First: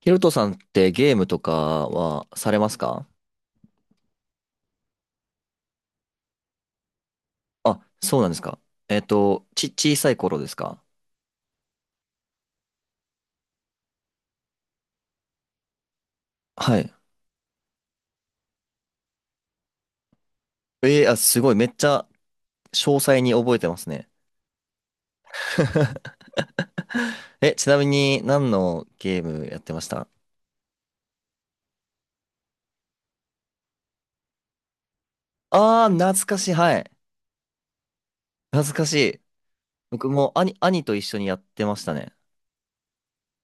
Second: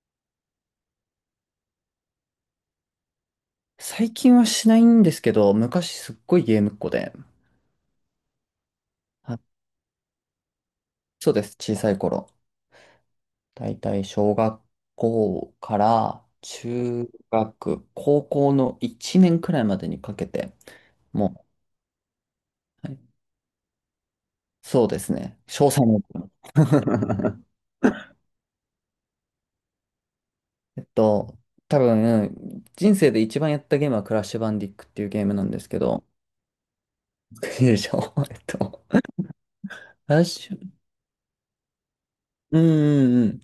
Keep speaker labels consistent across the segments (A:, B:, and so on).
A: ヒロトさんってゲームとかはされますか？
B: 最近はしないんですけど、昔すっごいゲームっ子で。
A: あ、そうなんですか。
B: あ、
A: 小さい頃ですか？
B: そうです、小さい頃。だいたい小学校から
A: はい。
B: 中学、高校の1年くらいまでにかけて、
A: あ、す
B: も
A: ごい。めっちゃ
B: う、
A: 詳
B: はい、
A: 細に覚えてますね。
B: そうですね、詳細も。
A: え、ちなみに何のゲームやってました？
B: えっと、多分、人生で一番やったゲームはクラッシュバンディックっていうゲームなんですけ
A: あー、
B: ど、
A: 懐かしい。はい。
B: いい でしょう えっ
A: 懐
B: と、
A: かしい。僕
B: クラッ
A: も
B: シュ、
A: 兄と一緒にやってましたね。
B: うんうん、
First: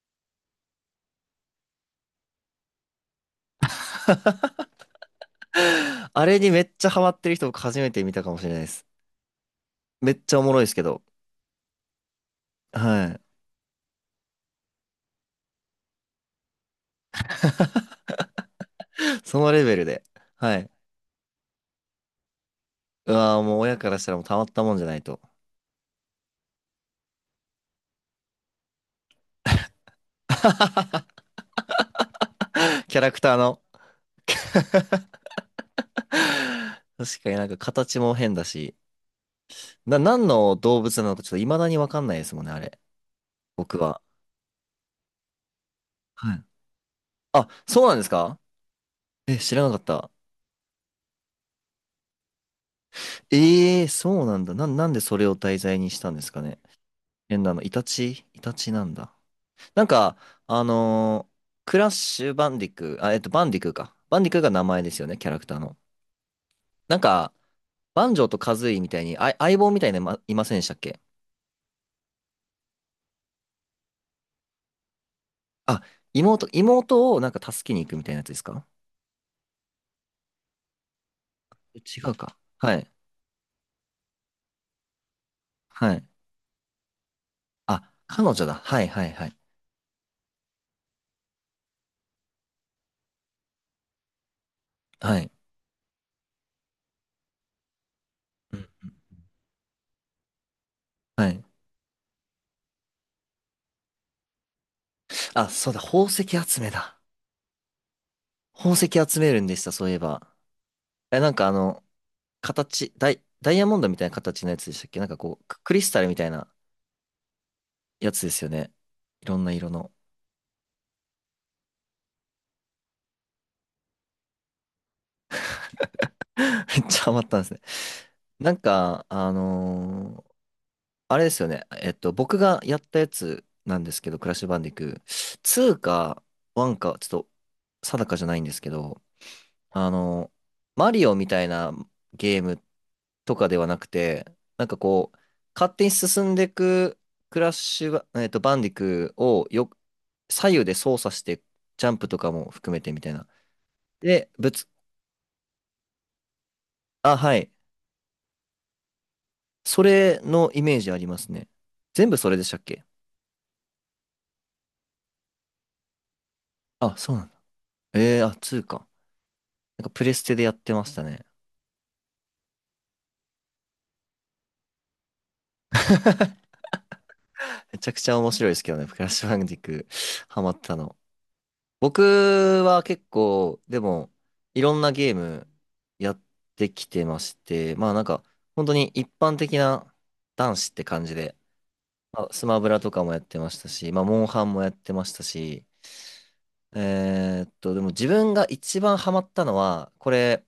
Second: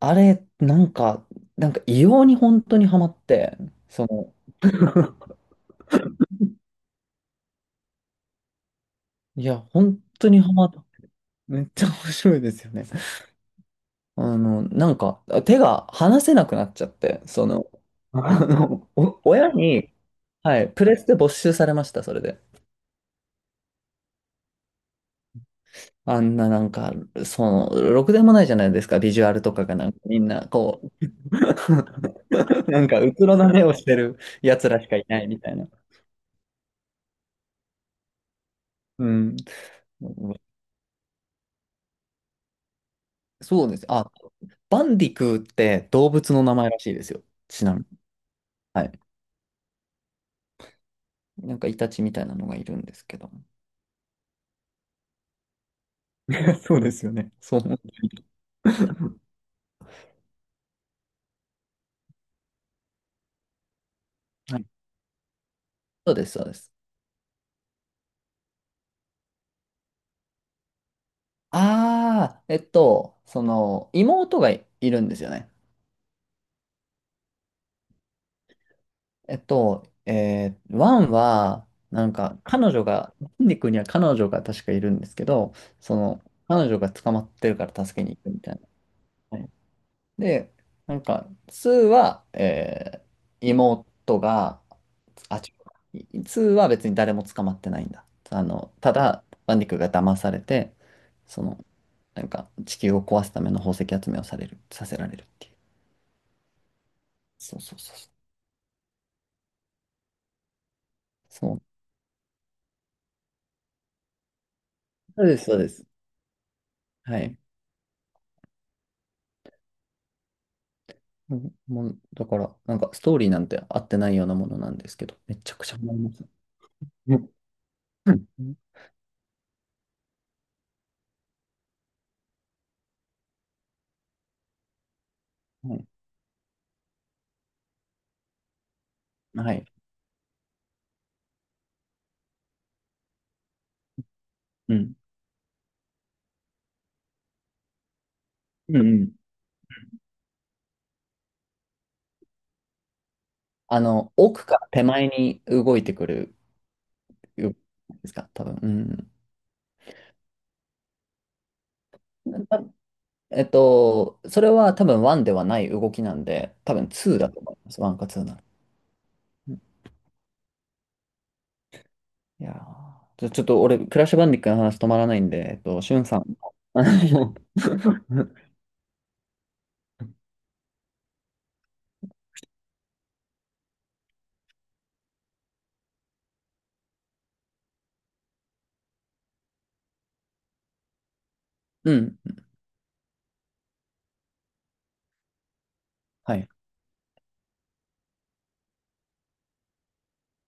B: あれ、なんか異様に本当にハマって、その、
A: あれにめっちゃハマってる人僕初めて見たかもしれないです。
B: いや、本
A: めっ
B: 当
A: ちゃ
B: に
A: おも
B: ハ
A: ろい
B: マ
A: で
B: っ
A: すけ
B: た。
A: ど。
B: めっちゃ面白いですよね。
A: はい。
B: なんか、手が離せなくなっちゃって、お
A: そ
B: 親
A: のレベル
B: に、
A: で。は
B: はい、
A: い。
B: プレステ没収されました、それで。
A: うわーもう親からしたらもうたまったもんじゃないと。
B: あんな、なんか、そろくでもないじゃないですか、ビジュアルとかがなんかみんな、こう、なん
A: キャ
B: か、
A: ラ
B: う
A: ク
B: つ
A: ター
B: ろな
A: の。
B: 目をしてる やつらしかいないみたいな。
A: 確かになんか形も変だし、
B: うん。
A: 何の動物なのかちょっと未だにわかんないですもんね、あれ。
B: そうで
A: 僕
B: す。
A: は。
B: あ、バンディクーって動物
A: は
B: の
A: い。
B: 名前らしいですよ。
A: あ、
B: ちなみ
A: そ
B: に。
A: うなんですか？
B: はい。
A: え、知らなかった。
B: なんかイタチみたいなのがいるんですけど。
A: ええー、そうなんだ。なんでそれを題材にしたんですかね。
B: そうですよね。
A: 変な
B: そう
A: の、イ
B: 思う。
A: タチイタチなんだ。なんか、あのークラッシュバンディク、あ、バンディクーか。バンディクーが
B: は
A: 名
B: い。
A: 前ですよね、キャラクターの。
B: そうです、そうです。
A: なんか、バンジョーとカズイみたいに、あ、相棒みたいなのいまいませんでしたっけ？
B: ああ、妹がいるんですよね。
A: あ、妹をなんか助けに行くみたいなやつですか？
B: ワンは、
A: 違
B: なん
A: うか。
B: か、彼
A: は
B: 女
A: い。
B: が、バンディクーには彼女が確かいるんですけど、
A: は
B: そ
A: い。
B: の、彼女が捕まってるから
A: あ、
B: 助けに行
A: 彼
B: くみ
A: 女
B: た
A: だ。
B: いな。
A: はいはいはい。
B: で、なんか、ツーは、妹が、
A: はい。
B: あ、違う、ツーは別に誰も捕まってないんだ。
A: うん。
B: ただ、バンディクが騙されて、
A: はい。
B: その、なんか、地球を壊すための宝石集めをされる、させられるって
A: あ、
B: いう。
A: そうだ。宝石集めだ。
B: そうそうそうそう。
A: 宝石集めるんでした、そういえば。え、なん
B: そ
A: かあ
B: う
A: の、形、ダイヤモンドみたいな形のやつでしたっけ？なんか
B: そうで
A: こう、
B: す、そうで
A: クリ
B: す。
A: スタルみたいな
B: はい。
A: やつですよね。いろんな色の。
B: うん、もう、だから、なんか、ストーリーなんて合ってないようなものなんですけど、めちゃくちゃ思います。
A: めっちゃハ
B: う
A: マっ
B: ん
A: たんですね。
B: う
A: な
B: ん、
A: んか、あれですよね。僕がやったやつなんですけど、クラッシュバンディクー。
B: は
A: 2
B: い。
A: か1か、ちょっと定かじゃないんですけど、
B: はい。
A: あの、マリオみたいなゲームとかではなくて、なん
B: う
A: か
B: ん。
A: こう、勝手に進んでいくクラッシュバ、バンデ
B: う
A: ィ
B: んうん。
A: クーをよ、左右で操作して、ジャンプとかも含めてみたいな。で、
B: 奥から手前に動いてくる
A: あ、は
B: よ
A: い。
B: ですか、多分。
A: それのイメージありますね。全部それ
B: う
A: で
B: ん。
A: したっ
B: た
A: け？
B: えっと、それは多分1ではない動きなんで、多分
A: あ、そう
B: 2
A: なん
B: だ
A: だ。
B: と思います。1か2
A: あ、
B: なら。
A: 2か。
B: うん、
A: なんかプレステでやってましたね。
B: いやー、ちょっと俺、クラッシュバンディックの話止まらないんで、しゅんさん。あの
A: めちゃくちゃ面 白いですけどね、クラッシュバンディクーハマったの。僕は結構、でも、いろんなゲームやってきてまして、まあなんか、本当に一般的な男子って感じで、
B: うん。
A: まあ、スマブラとかもやってましたし、まあ、モンハンもやってましたし、
B: はい。
A: でも自分が一番ハマったのは、これ、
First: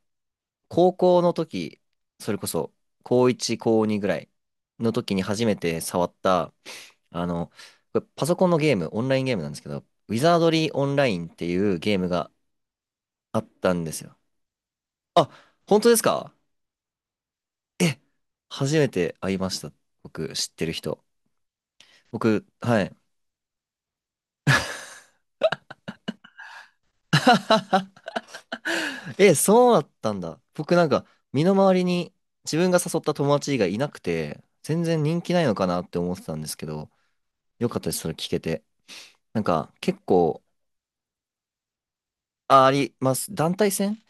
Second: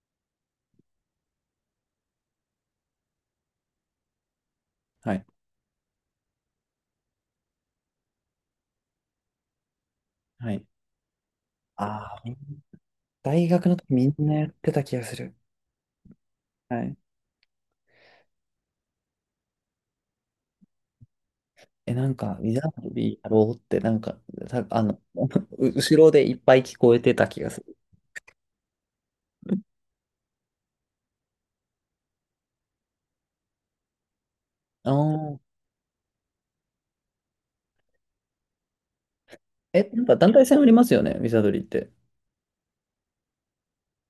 A: 高校の時、それこそ、高1、高2ぐらいの時
B: は
A: に
B: い。
A: 初めて触った、あの、これパソコンのゲーム、オンラインゲームなんですけど、ウィザード
B: はい。
A: リーオンラインっていうゲーム
B: ああ、
A: があっ
B: 大学
A: た
B: の
A: ん
B: 時
A: です
B: みん
A: よ。
B: なやってた気がす
A: あ、
B: る。
A: 本当ですか？
B: はい。
A: 初めて会いました。僕、知ってる人。
B: え、なんか、ウ
A: 僕、
B: ィザ
A: は
B: ード
A: い。
B: リーやろうって、なんか、た、あの、後ろでいっぱい聞こえてた気がする。
A: え、そうだったんだ。僕なんか、身の回りに自分が誘った友達以外いなくて、全
B: あ
A: 然人気
B: あ。
A: ないのかなって思ってたんですけど、よかったです、それ聞けて。なんか、
B: え、
A: 結
B: なんか団
A: 構、
B: 体戦ありますよね、ウィザードリーって。
A: あ、あります。団体戦？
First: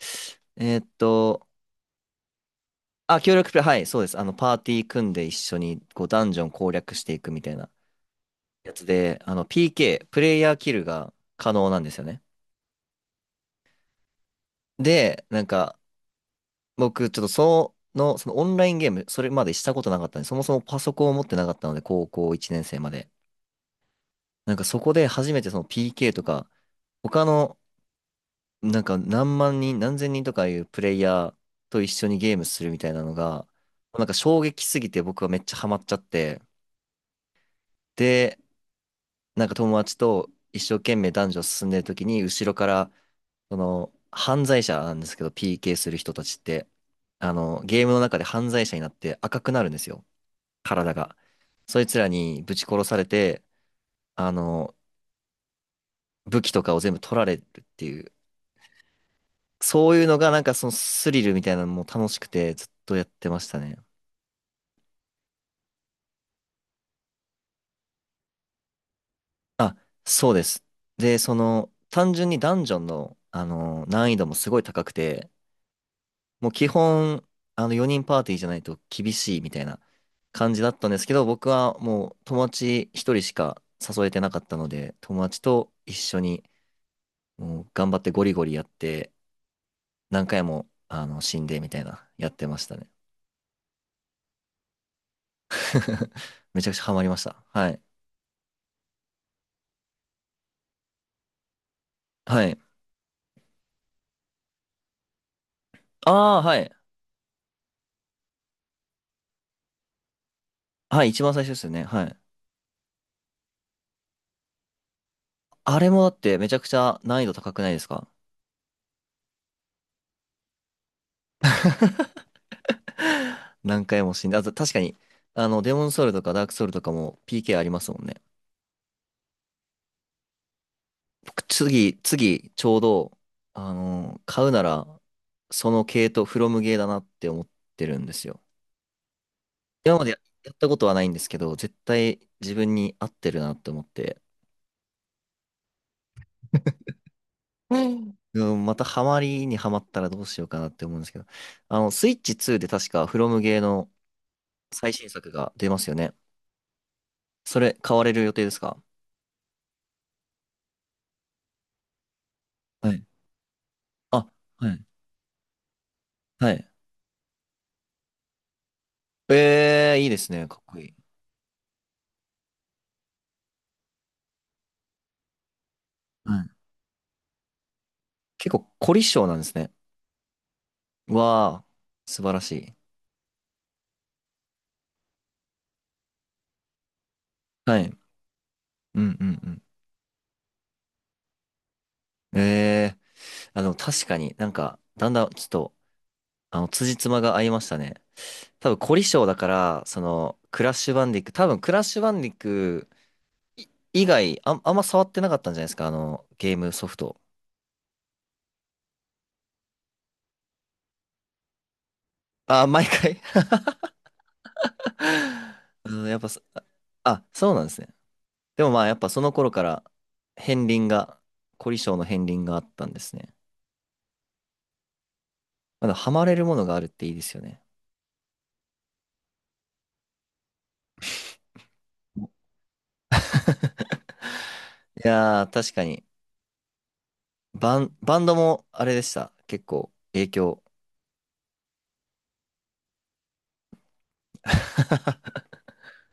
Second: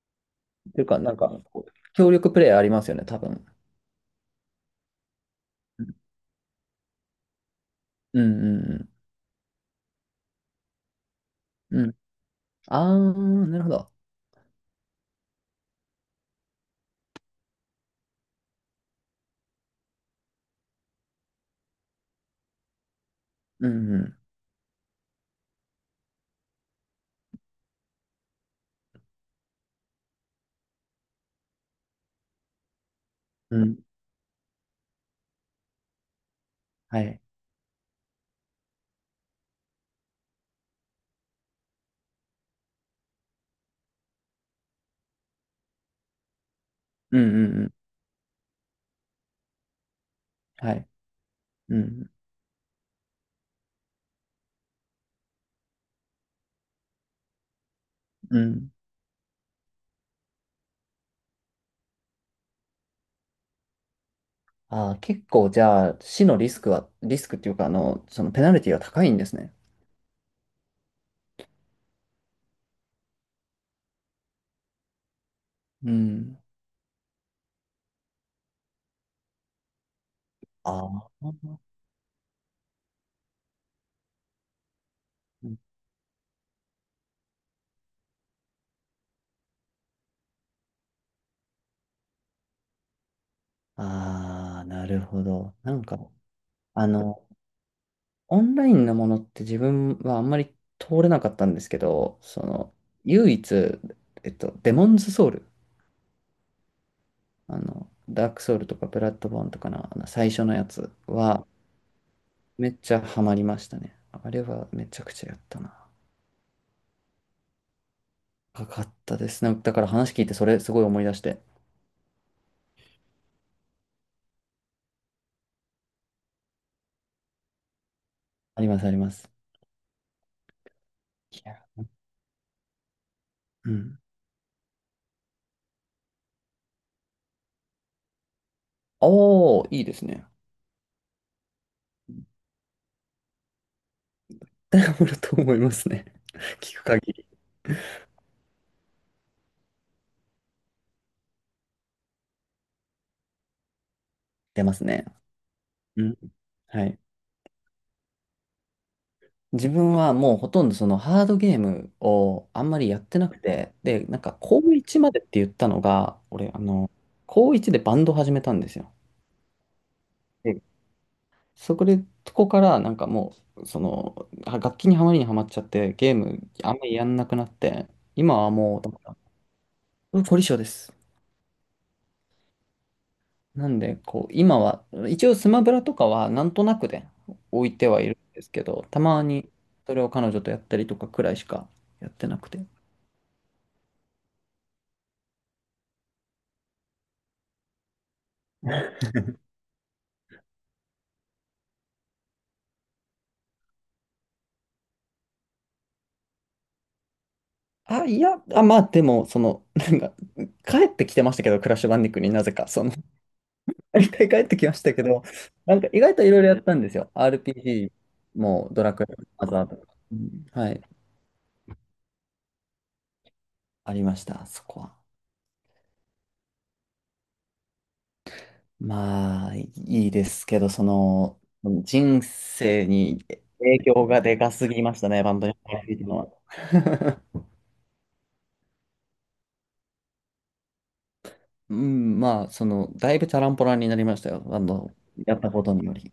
A: え
B: て
A: ー
B: い
A: っ
B: うか、なんか、
A: と、
B: 協力プレイありますよね、多
A: あ、協
B: 分。
A: 力プレイ、はい、そうです。あの、パーティー組んで一緒に、
B: うん
A: こう、ダンジョン攻略していくみたいな
B: う
A: やつ
B: ん
A: で、あの、PK、プレイヤーキルが可能
B: う
A: なん
B: ん。う
A: で
B: ん。
A: すよね。
B: あー、なるほど。
A: で、なんか、僕、ちょっとその、そのオンラインゲーム、それまでしたことなかったんで、そもそもパソコンを持ってなかったので、高校1年生まで。
B: うんう
A: なんかそこで初めてその PK とか、他の、なんか何万人、何千人とかいうプレイヤーと一緒にゲームするみたいなのが、
B: ん。うん。
A: なんか衝撃すぎて僕はめっちゃハマっちゃって、
B: はい。
A: で、なんか友達と一生懸命男女進んでる時に、後ろから、その、犯罪者なんですけど、PK する人たちって、
B: うんう
A: あ
B: んう
A: の、
B: ん。
A: ゲームの中で犯罪者になって赤くなるんですよ。
B: はい。
A: 体が。
B: う
A: そいつら
B: ん。
A: にぶち殺されて、あの、武器とかを全部取られるっていう。
B: うん。
A: そういうのがなんかそのスリルみたいなのも楽しくてずっとやってましたね。
B: あー、結構じゃあ、死のリスクは、リスクっていうか、そのペナルティは高いんですね。
A: あ、そうです。で、その、単純にダンジョンの、あの、難易度もすごい高くて、
B: うん。
A: もう基本、あの、4人パーティーじゃないと厳しいみたいな感じだ
B: あ
A: ったんですけど、僕
B: ー
A: はもう友達1人しか誘えてなかったので、友達と一緒にもう頑張ってゴリゴリやって、何回も、あの、死んでみたいな、やってましたね。
B: あー、なるほど。なんか、
A: めちゃくちゃ
B: あ
A: ハマりまし
B: の、
A: た。はい。
B: オンラインのものって自分はあんまり通れなかったんですけど、
A: はい。
B: 唯一、デモンズソウル、
A: ああ、はい。
B: ダークソウルとかブラッドボーンとかの、あの最初のやつ
A: はい、一番最
B: は
A: 初ですよね。はい。
B: めっちゃハマりましたね。あれはめちゃくちゃやったな。
A: あれもだってめちゃくちゃ難易度高くないですか？
B: かかったですね。だから話聞いてそれすごい思い出して。
A: 何回も死んで、あと確かに、あの、デモンソウルとかダークソウルとかも PK ありますもんね。
B: ありますあります。い
A: 僕、
B: や、
A: 次、ちょうど、
B: う
A: あ
B: ん。
A: の、買うなら、その系統、フロムゲーだなって思ってるんですよ。
B: おー、いいで
A: 今ま
B: す
A: で
B: ね。
A: やったことはないんですけど、絶対自分に合ってるなって思って、
B: ダブルと思いますね。聞く限り。
A: うんうんまたハマりにハマったらどうしようかなって思うんですけど。あの、スイッチ2で確かフロムゲーの
B: 出ます
A: 最
B: ね。
A: 新作が出ますよ
B: う
A: ね。
B: ん。はい。
A: それ買われる予定ですか？
B: 自分はもうほとんどそのハードゲームをあんまり
A: は
B: や
A: い。
B: ってなくて、で、なん
A: あ、
B: か高
A: はい。
B: 1までって言ったのが、
A: は
B: 俺、
A: い。
B: 高1でバンド始めたんですよ。
A: ええー、いいですね。か
B: で、
A: っこいい。
B: そこで、とこからなんかもう、楽器にはまりにはまっちゃって、ゲー
A: は
B: ム
A: い。
B: あんまりやんなくなって、今は
A: 結構
B: もう、
A: 凝り性なんですね。
B: うん、凝り性です。
A: わあ、素晴らしい。
B: なんで、こう、今は、一応スマブラとかはなんとなくで置い
A: は
B: て
A: い。
B: はいるんですけど、
A: う
B: た
A: ん
B: ま
A: う
B: に
A: ん
B: それを彼女とやったりとかくらいしかやって
A: う
B: な
A: ん。
B: くて。
A: ええー、あの、確かになんか、だんだんちょっと、あの、辻褄が合いましたね。多分凝り性だから、その、クラッシュバンディック、い以外、あんま触ってなかったんじゃないですか、あの、ゲームソフト。
B: あ、いや、あ、まあでも、その、なんか、帰ってきてましたけど、クラッシュバンディックになぜ
A: あ、
B: か、
A: 毎回
B: 一回帰ってきましたけど、なん か
A: う
B: 意
A: ん、や
B: 外
A: っ
B: と
A: ぱ
B: いろ
A: そ、
B: いろやったんですよ。
A: あ、そうなんですね。
B: RPG
A: で
B: も
A: もま
B: ド
A: あ、や
B: ラ
A: っ
B: クエ
A: ぱ
B: も
A: その
B: マ
A: 頃か
B: ザーとか。
A: ら、
B: うん、
A: 片
B: は
A: 鱗
B: い。
A: が、凝り性の片鱗があったんですね。
B: ありました、そこは。
A: まだハマれるものがあるっていいですよね。
B: まあ、いいですけど、人生に影響がでかすぎまし
A: い
B: たね、バン
A: や
B: ド
A: ー、
B: に
A: 確
B: 入
A: か
B: ってい
A: に。
B: たのは。
A: バンドもあれでした。結構、影響。
B: うん、まあ、だいぶチャランポランになりましたよ、バンドやっ たことにより。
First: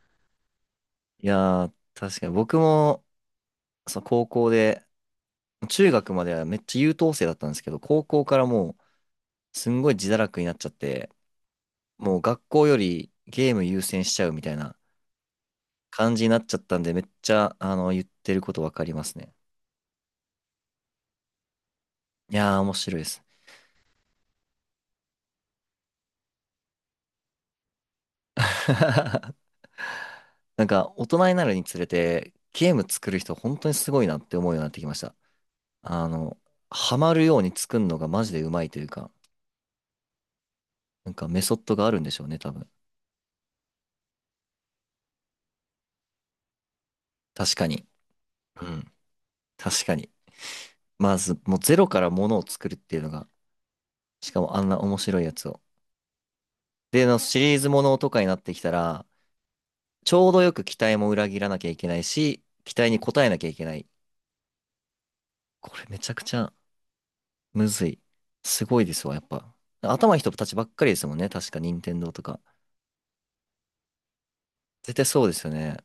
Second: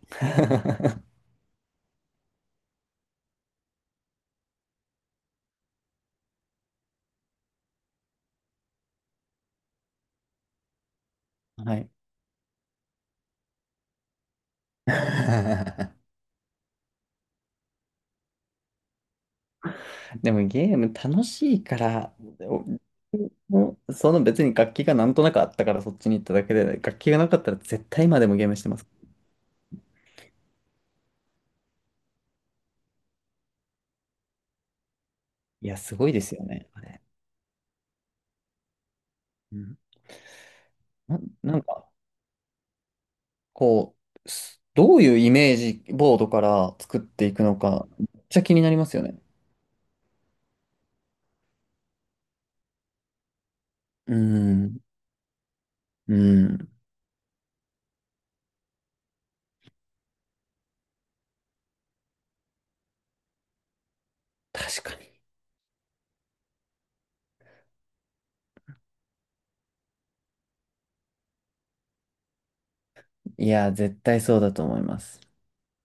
A: いやー、確かに僕も、そう、高校で、中学まではめっちゃ優等生だったんですけど、高校からもう、すんごい自堕落になっちゃって、
B: はい。
A: もう学校よりゲーム優先しちゃうみたいな 感じになっちゃったんで、めっちゃ、あの、言ってることわかりますね。
B: でもゲーム楽しいから
A: いやー、面白いです。
B: もう、別に楽器がなんとなくあったからそっちに行っただけで、楽器がなかったら絶対今でもゲームしてます。
A: なんか、大人になるにつれて、ゲーム作る人、本当にすごいなって思うようになってきました。
B: いや、す
A: あ
B: ごいです
A: の、
B: よね、あ
A: ハ
B: れ。
A: マるように作るのがマジでうまいというか、
B: うん。
A: なんかメソ
B: な
A: ッ
B: ん
A: ドが
B: か、
A: あるんでしょうね、多分。
B: こう、どういうイメージボードから作っていく
A: 確
B: の
A: かに。
B: か、めっちゃ気に
A: う
B: なり
A: ん。
B: ますよね。
A: 確かに。まず、もうゼロからものを作るっていうのが、
B: う
A: しかもあんな
B: ん、
A: 面白いやつを。
B: うん、
A: で、のシリーズものとかになってきたら、ちょうどよく期待も裏切らなきゃいけないし、期待に応えなきゃいけない。
B: 確かに。
A: これめちゃくちゃむずい。すごいですわ、やっぱ。頭いい人たちばっかりですもんね。確か、任天堂とか。
B: いや、絶対そうだと思い
A: 絶
B: ま
A: 対
B: す。
A: そうですよね。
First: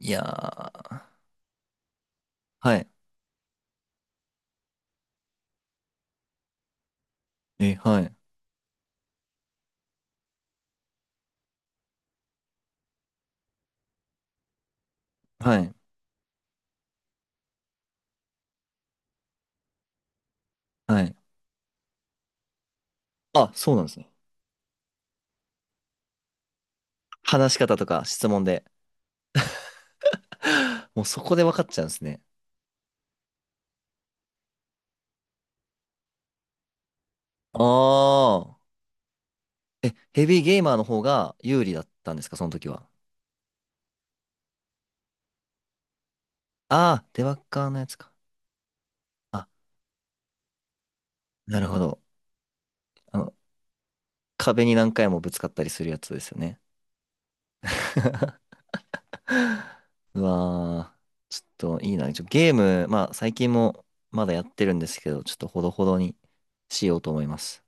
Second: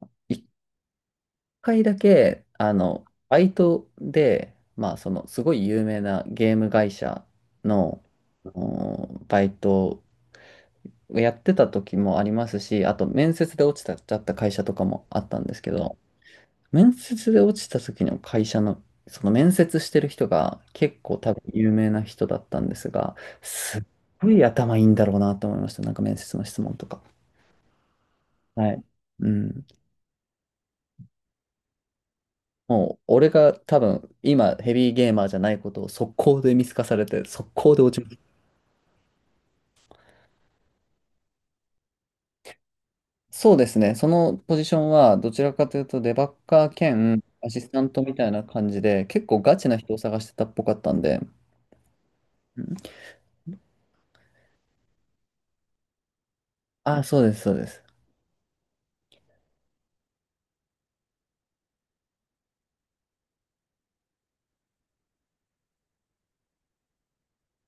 A: いや
B: 一
A: ー。
B: 回だけ、
A: はい。
B: バイトで、まあ、すごい有名なゲーム会社
A: え、は
B: の、
A: い。
B: あのバイトやってた時もありますし、あと面接で落ちた、ちゃった会社とかもあったんで
A: は
B: すけ
A: い。
B: ど、面接で落ちた時の会社の、その面接してる人が結
A: はい。
B: 構多分有名な人だったんですが、
A: あ、そう
B: す
A: な
B: っ
A: んですね。
B: ごい頭いいんだろうなと思いました。なんか面接の質問とか。
A: 話し方とか質問で。
B: はい。うん。
A: もうそこで分かっちゃうんですね。
B: もう、俺が多分今ヘビーゲーマーじゃないことを速攻で見透かされて、速
A: あ
B: 攻で落ち
A: あ。え、ヘビーゲーマーの方が有利だったんですか、その時は。
B: そうですね。そのポジションは、どちらかというと、デバッカー
A: ああ、
B: 兼
A: デバッ
B: アシ
A: カー
B: ス
A: の
B: タ
A: や
B: ン
A: つ
B: ト
A: か。
B: みたいな感じで、結構
A: あ、
B: ガチな人を探してたっぽかったんで。
A: なるほど。
B: うん、
A: あの、壁に何回もぶつかったりするやつですよね。
B: あ、そうです、そうです。
A: うわー、ちょっといいな。ゲーム、まあ最近もまだやってるんですけど、ちょっとほどほどにしようと思います。